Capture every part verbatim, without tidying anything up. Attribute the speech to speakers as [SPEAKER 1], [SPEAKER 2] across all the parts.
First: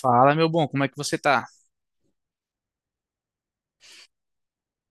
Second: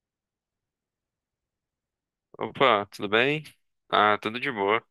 [SPEAKER 1] Fala, meu bom, como é que você tá?
[SPEAKER 2] Opa, tudo bem? Ah, tudo de boa.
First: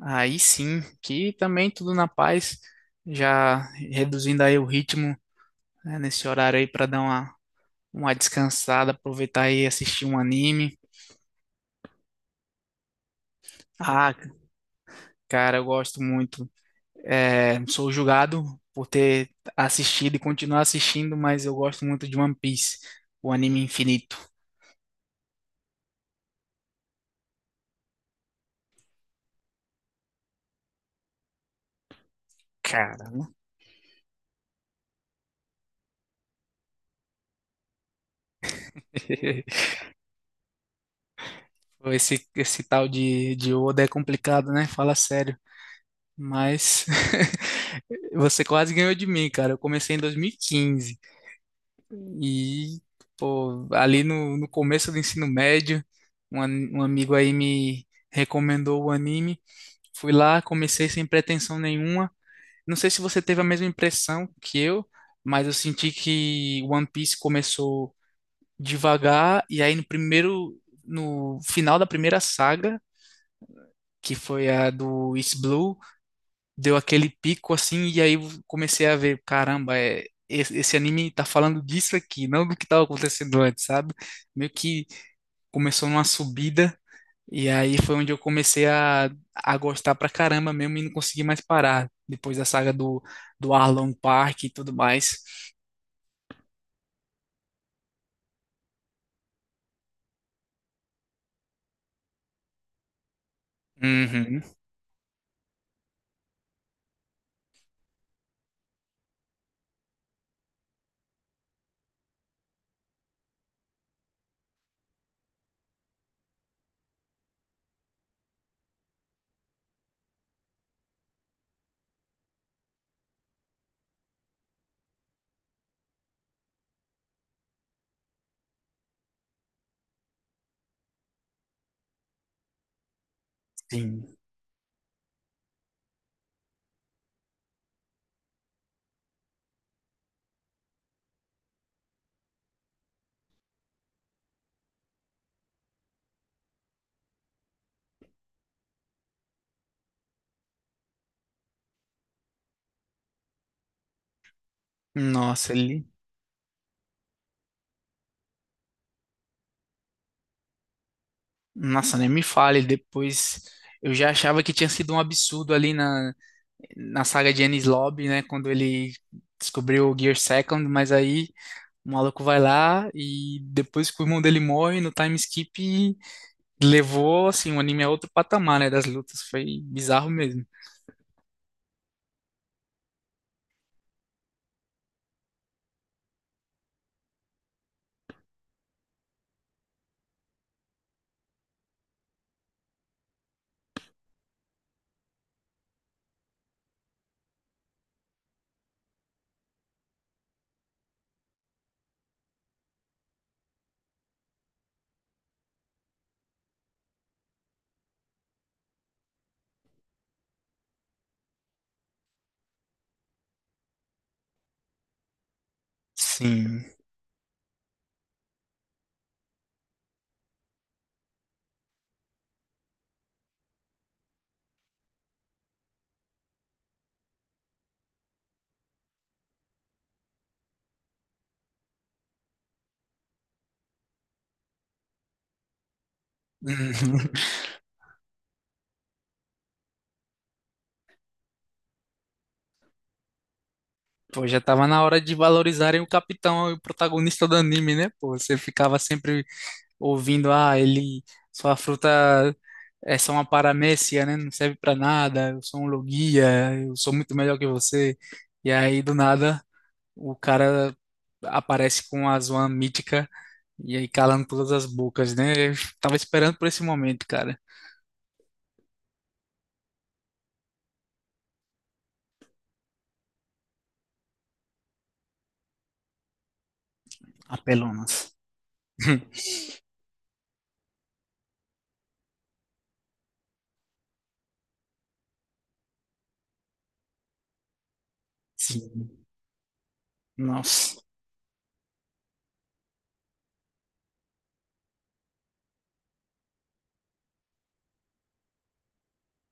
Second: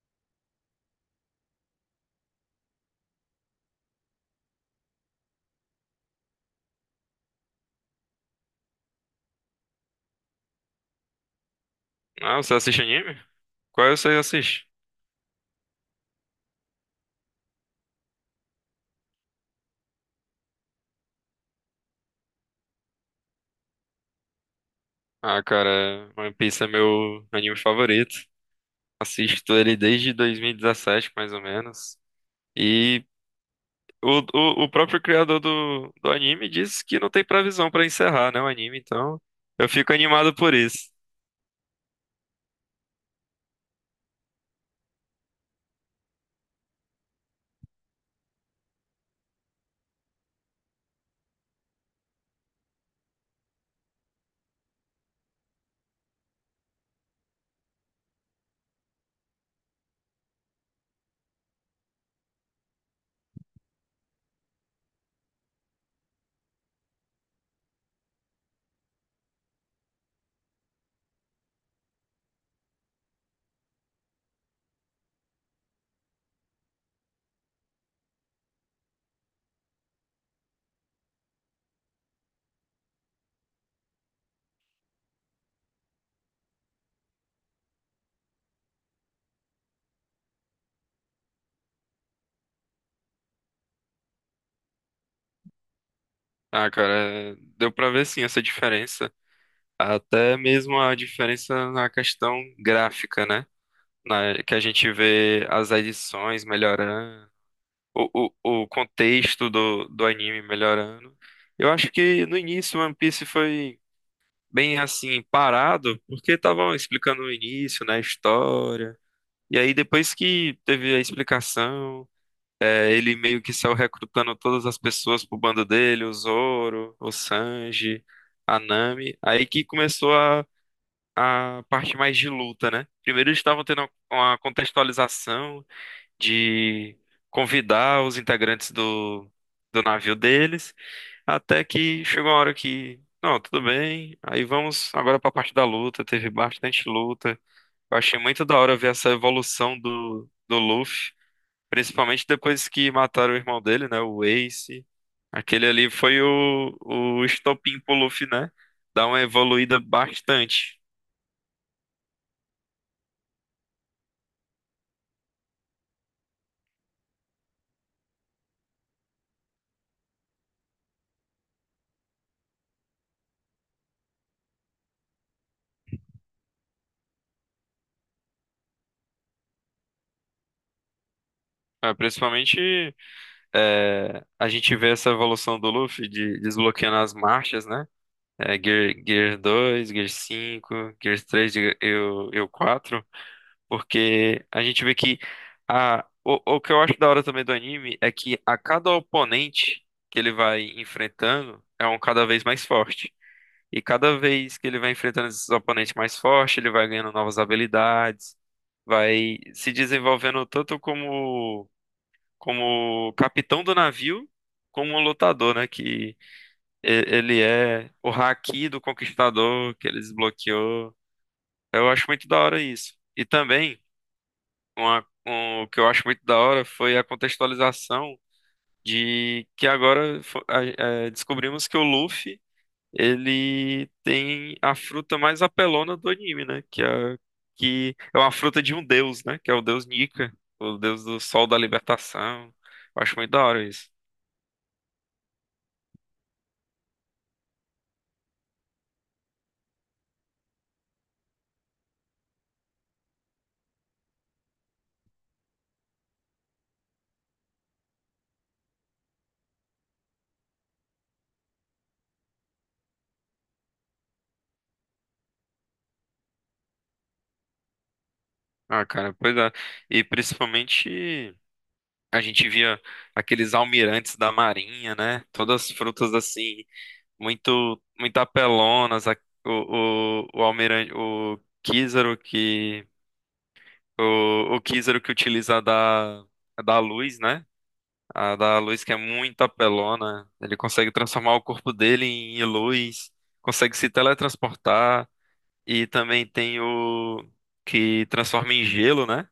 [SPEAKER 1] Aí sim, que também tudo na paz, já reduzindo aí o ritmo, né, nesse horário aí para dar uma, uma descansada, aproveitar e assistir um anime.
[SPEAKER 2] Ah, você assiste anime? Qual você
[SPEAKER 1] Ah,
[SPEAKER 2] assiste?
[SPEAKER 1] cara, eu gosto muito. É, sou julgado por ter assistido e continuar assistindo, mas eu gosto muito de One Piece, o anime infinito.
[SPEAKER 2] Ah, cara, One Piece é meu anime favorito. Assisto ele desde dois mil e dezessete, mais ou menos. E
[SPEAKER 1] Cara,
[SPEAKER 2] o, o, o próprio criador do, do anime disse que não tem previsão pra encerrar, né, o anime, então eu fico animado por isso.
[SPEAKER 1] esse, esse tal de, de Oda é complicado, né? Fala sério. Mas você quase ganhou de mim, cara. Eu comecei em dois mil e quinze e, quinze e, pô, ali no, no começo do ensino médio, um, an- um amigo aí me recomendou o anime. Fui lá, comecei sem pretensão nenhuma. Não sei se você teve a mesma impressão que eu, mas eu senti que One Piece começou devagar e aí no primeiro, no final da primeira saga, que foi a do East Blue, deu aquele pico assim, e aí eu comecei a ver, caramba, é, esse, esse anime tá falando disso aqui, não do que tava acontecendo antes, sabe? Meio que começou numa subida, e aí foi onde eu comecei a, a gostar pra caramba mesmo e não consegui mais parar, depois da saga do, do Arlong Park e tudo mais.
[SPEAKER 2] Ah, cara, é- deu pra ver sim essa diferença. Até mesmo a diferença na questão gráfica, né? Na,
[SPEAKER 1] Uhum,
[SPEAKER 2] que a gente vê as edições melhorando. o, o, o contexto do, do anime melhorando. Eu acho que no início One Piece foi bem assim, parado, porque estavam explicando o início, né, a história. E aí depois que teve a explicação, é, ele meio que saiu recrutando todas as pessoas pro bando dele, o Zoro, o Sanji, a Nami. Aí que começou a, a parte mais de luta, né? Primeiro eles estavam tendo
[SPEAKER 1] sim.
[SPEAKER 2] uma contextualização de convidar os integrantes do, do navio deles, até que chegou a hora que, não, tudo bem, aí vamos agora para a parte da luta, teve bastante luta. Eu achei muito da hora ver essa evolução do, do Luffy, principalmente depois que mataram o irmão dele, né, o Ace.
[SPEAKER 1] Nossa,
[SPEAKER 2] Aquele
[SPEAKER 1] ele.
[SPEAKER 2] ali foi o, o estopim pro Luffy, né? Dar uma evoluída bastante.
[SPEAKER 1] Nossa, nem me fale, depois. Eu já achava que tinha sido um absurdo ali na, na saga de Enies Lobby, né? Quando ele descobriu o Gear Second, mas aí o maluco vai lá e depois que o irmão dele morre no time skip, levou assim, o anime a outro patamar, né? Das lutas. Foi bizarro mesmo.
[SPEAKER 2] É, principalmente. É, a gente vê essa evolução do Luffy de desbloqueando as marchas, né? É, Gear, Gear dois, Gear cinco, Gear três, e o e o quatro, porque a gente vê que a, o, o que eu acho da hora também do anime é que a cada oponente que ele vai enfrentando é um cada vez mais forte. E cada vez que ele vai enfrentando esses oponentes mais fortes, ele vai ganhando novas habilidades, vai se desenvolvendo tanto como como capitão do navio, como um lutador, né? Que
[SPEAKER 1] Sim.
[SPEAKER 2] e- ele é o haki do conquistador que ele desbloqueou. Eu acho muito da hora isso. E também, uma, um- o que eu acho muito da hora foi a contextualização de que agora fo- a- é, descobrimos que o Luffy, ele tem a fruta mais apelona do anime, né? Que é, que é uma fruta de um deus, né? Que é o deus Nika, o deus do sol da libertação. Eu acho muito da hora isso.
[SPEAKER 1] Pô, já tava na hora de valorizarem o capitão e o protagonista do anime, né? Pô, você ficava sempre ouvindo, ah, ele, sua fruta é só uma paramécia, né? Não serve para nada, eu sou um logia, eu sou muito melhor que você. E aí, do nada, o cara aparece com a Zoan mítica e aí calando todas as bocas, né? Eu tava esperando por esse momento, cara.
[SPEAKER 2] Ah, cara, pois é. E principalmente a gente via aqueles almirantes da Marinha, né? Todas as frutas assim, muito,
[SPEAKER 1] Apelonas.
[SPEAKER 2] muito apelonas. A- o, o, o almirante, o Kizaru que, o, o Kizaru que utiliza a da, a da luz, né? A da luz que é
[SPEAKER 1] Sim.
[SPEAKER 2] muito apelona. Ele
[SPEAKER 1] Nossa.
[SPEAKER 2] consegue transformar o corpo dele em luz, consegue se teletransportar. E também tem o que transforma em gelo, né?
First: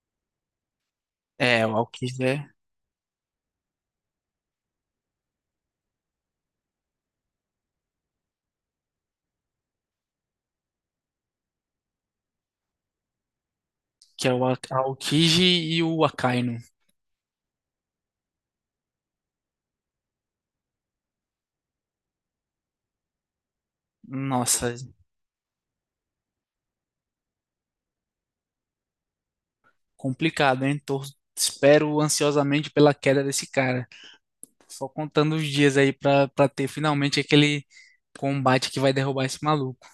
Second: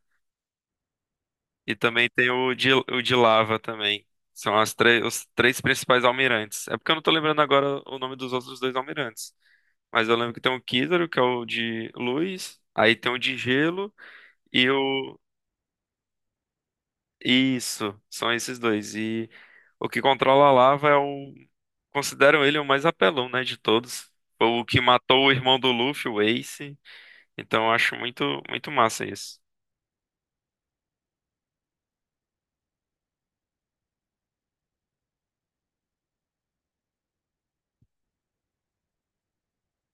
[SPEAKER 1] É,
[SPEAKER 2] E
[SPEAKER 1] o
[SPEAKER 2] também
[SPEAKER 1] Aokiji,
[SPEAKER 2] tem
[SPEAKER 1] é,
[SPEAKER 2] o de, o de lava também. São as três, os três principais almirantes. É porque eu não tô lembrando agora o nome dos outros dois almirantes. Mas eu lembro que tem o Kizaru, que é o de luz, aí tem o de gelo
[SPEAKER 1] que é o A-
[SPEAKER 2] e o.
[SPEAKER 1] Aokiji e o Akainu.
[SPEAKER 2] Isso, são esses dois. E o que controla a lava é o. Consideram ele o mais apelão, né, de todos. Foi o
[SPEAKER 1] Nossa,
[SPEAKER 2] que matou o irmão do Luffy, o Ace. Então eu acho muito, muito massa isso.
[SPEAKER 1] complicado, hein? Tô, espero ansiosamente pela queda desse cara. Só contando os dias aí pra, pra ter finalmente aquele combate que vai derrubar esse maluco.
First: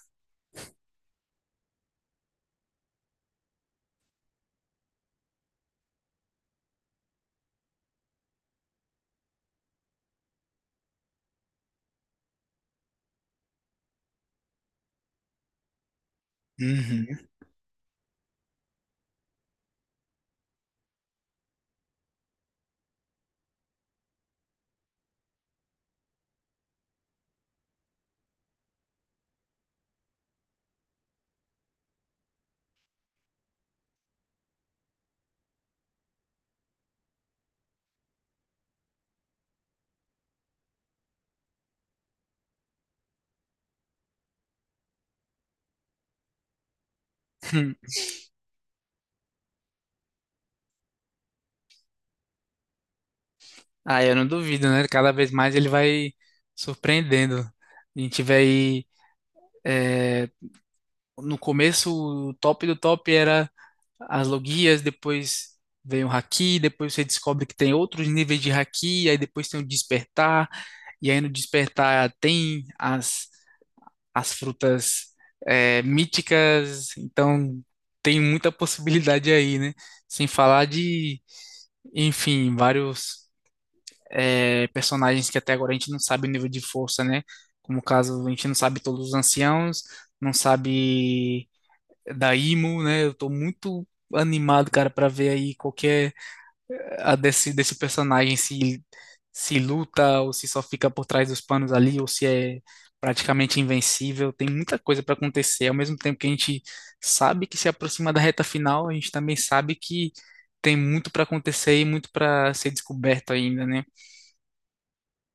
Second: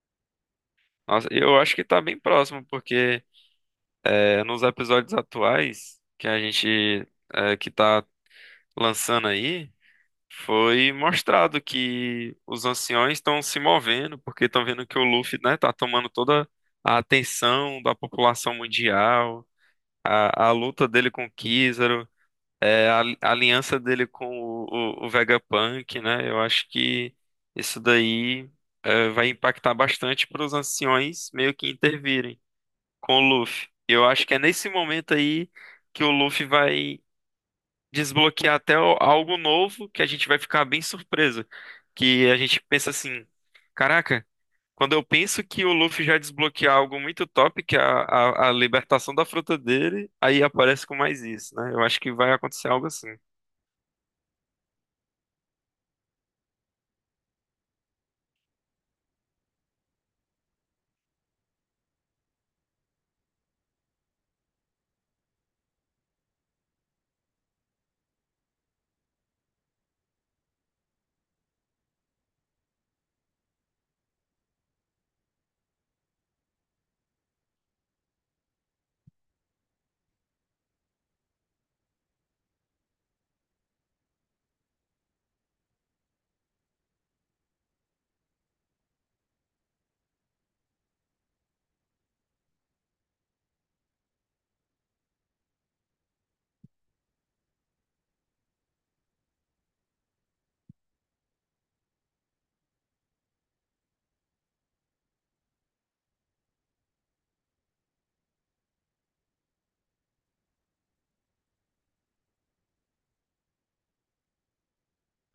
[SPEAKER 2] Nossa, eu acho que tá bem próximo, porque. É, nos episódios atuais que a gente é, que tá lançando aí, foi mostrado que os anciões estão se movendo, porque estão vendo que o Luffy, né, tá tomando toda a
[SPEAKER 1] Uhum.
[SPEAKER 2] atenção da população mundial, a, a luta dele com o Kizaru, é, a, a aliança dele com o, o, o Vegapunk, né? Eu acho que isso daí é, vai impactar bastante para os anciões meio que intervirem com o Luffy. Eu acho que é nesse momento aí que o Luffy vai desbloquear até o- algo novo que a gente vai ficar bem surpreso. Que a gente pensa assim, caraca, quando eu penso que o Luffy já desbloqueou algo muito top, que é a, a, a libertação da fruta dele, aí aparece com mais isso, né? Eu acho que vai acontecer algo assim.
[SPEAKER 1] Ah, eu não duvido, né? Cada vez mais ele vai surpreendendo. A gente vê aí. É, no começo, o top do top era as logias, depois vem o haki, depois você descobre que tem outros níveis de haki, aí depois tem o despertar, e aí no despertar tem as as frutas, é, míticas, então tem muita possibilidade aí, né? Sem falar de, enfim, vários, é, personagens que até agora a gente não sabe o nível de força, né? Como o caso, a gente não sabe todos os anciãos, não sabe da Imo, né? Eu tô muito animado, cara, para ver aí qualquer a desse, desse personagem, se se luta ou se só fica por trás dos panos ali ou se é praticamente invencível. Tem muita coisa para acontecer. Ao mesmo tempo que a gente sabe que se aproxima da reta final, a gente também sabe que tem muito para acontecer e muito para ser descoberto ainda, né?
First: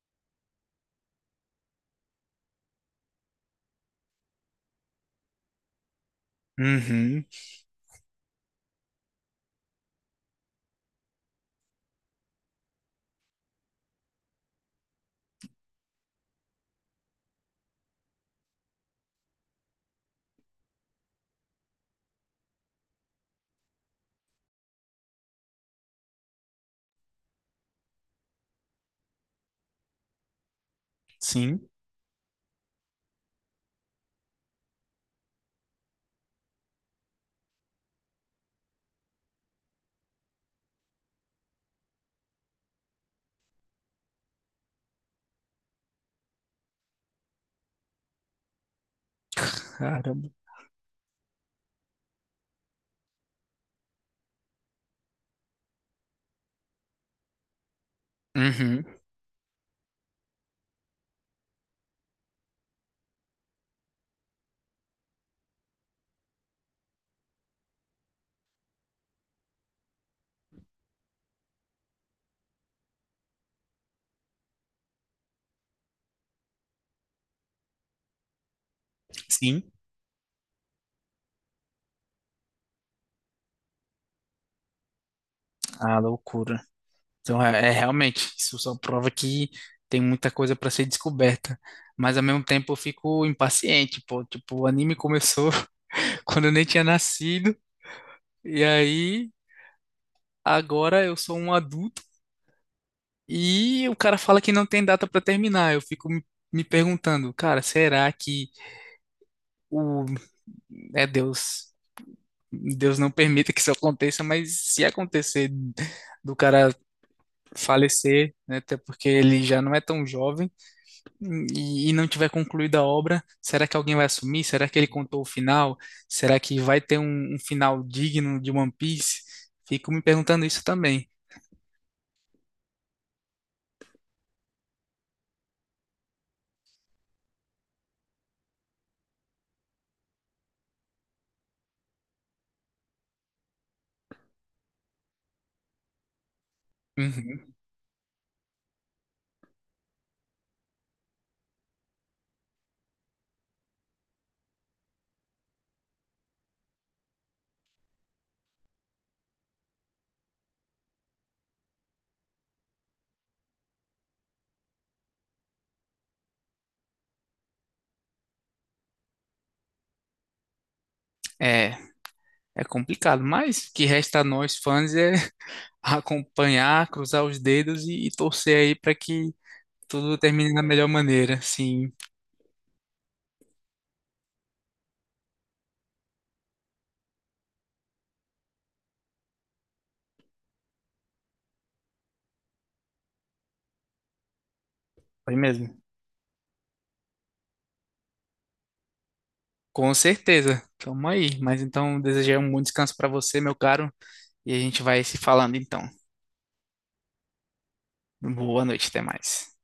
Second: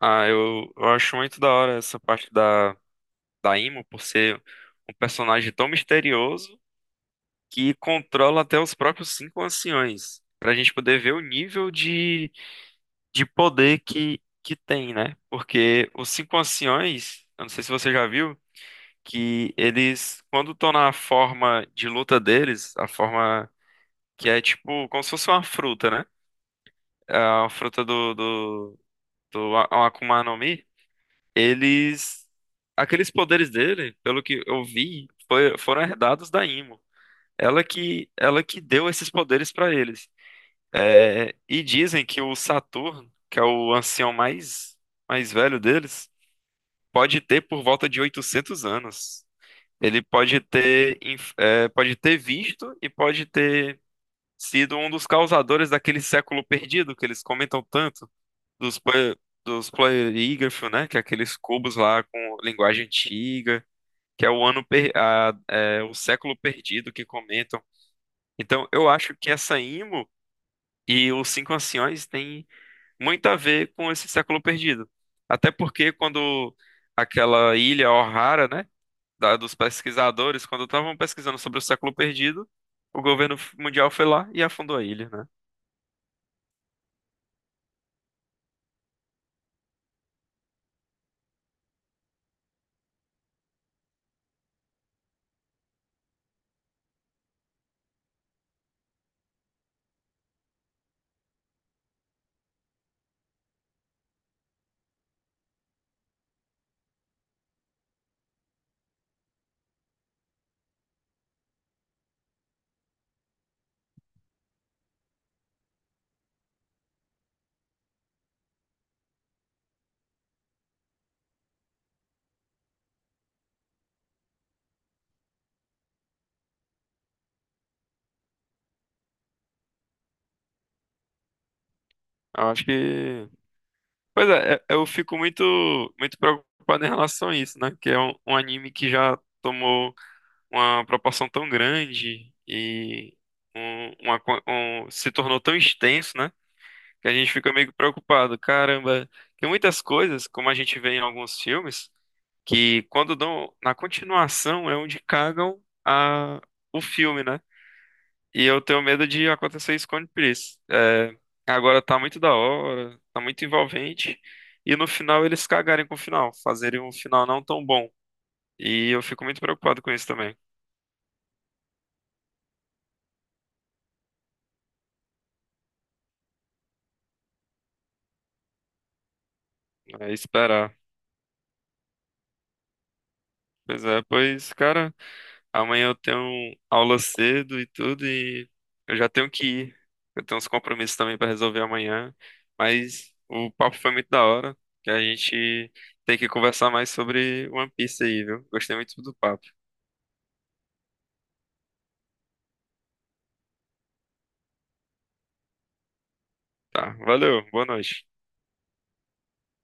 [SPEAKER 2] Ah, eu, eu acho muito da hora essa parte da, da, Imo, por ser um personagem tão misterioso
[SPEAKER 1] Uhum,
[SPEAKER 2] que controla até os próprios cinco anciões, para a gente poder ver o nível de, de, poder que, que tem, né? Porque os cinco anciões, eu não sei se você já viu, que eles, quando estão na forma de luta deles, a forma que é tipo como se fosse uma fruta, né? A fruta do, do, do A- um Akuma no Mi,
[SPEAKER 1] sim.
[SPEAKER 2] eles. Aqueles poderes dele, pelo que eu vi, foi- foram herdados da Imo. Ela que, ela que deu esses poderes para eles. É, e dizem que o Saturno, que é o ancião mais, mais velho deles, pode ter por volta de oitocentos anos. Ele
[SPEAKER 1] Caramba.
[SPEAKER 2] pode ter, inf- é, pode ter visto e pode ter sido um dos causadores daquele século perdido que eles comentam tanto, dos,
[SPEAKER 1] Uhum,
[SPEAKER 2] pla- dos Pleirígrafos, né? Que é aqueles cubos lá com linguagem antiga, que é o ano per- a- é, o século perdido que comentam. Então, eu acho que essa IMO e os Cinco Anciões têm muito a ver com esse século perdido. Até porque quando aquela ilha O'Hara, né, da- dos
[SPEAKER 1] sim.
[SPEAKER 2] pesquisadores, quando estavam pesquisando sobre o século perdido, o governo mundial foi lá e afundou a ilha, né?
[SPEAKER 1] Ah, loucura. Então, é, é realmente, isso só prova que tem muita coisa para ser descoberta. Mas ao mesmo tempo eu fico impaciente, pô. Tipo, o anime começou quando eu nem tinha nascido, e aí agora eu sou um adulto e o cara fala que não tem data para terminar. Eu fico me, me perguntando, cara, será que o é Deus, Deus não permita que isso aconteça, mas se acontecer do cara falecer, né, até porque ele já não é tão jovem e, e não tiver concluída a obra, será que alguém vai assumir? Será que ele contou o final? Será que vai ter um, um final digno de One Piece? Fico me perguntando isso também.
[SPEAKER 2] Eu acho que, pois é, é- eu fico muito muito preocupado em relação a isso, né? Que é um, um anime que já tomou uma proporção tão grande e um, uma co- um- se tornou tão extenso, né? Que a gente fica
[SPEAKER 1] Uhum.
[SPEAKER 2] meio que preocupado. Caramba, tem muitas coisas, como a gente vê em alguns filmes, que quando dão na continuação é onde cagam a, o filme, né? E eu tenho medo de acontecer isso com One Piece. É, agora tá muito da hora, tá muito envolvente, e no final eles cagarem com o final, fazerem um final não tão bom. E eu fico muito preocupado com isso também.
[SPEAKER 1] É, é complicado, mas o que resta a nós fãs é acompanhar, cruzar os dedos e, e torcer aí para que
[SPEAKER 2] É,
[SPEAKER 1] tudo termine da
[SPEAKER 2] esperar.
[SPEAKER 1] melhor maneira. Sim,
[SPEAKER 2] Pois é, pois, cara. Amanhã eu tenho aula cedo e tudo, e eu já tenho que ir. Eu tenho uns compromissos também para resolver amanhã. Mas o papo foi muito da hora, que a
[SPEAKER 1] foi
[SPEAKER 2] gente
[SPEAKER 1] mesmo.
[SPEAKER 2] tem que conversar mais sobre One Piece aí, viu? Gostei muito do papo.
[SPEAKER 1] Com certeza. Tamo aí. Mas então, desejar um bom descanso para você, meu caro, e a gente vai se falando então.
[SPEAKER 2] Tá, valeu, boa noite.
[SPEAKER 1] Boa noite, até mais.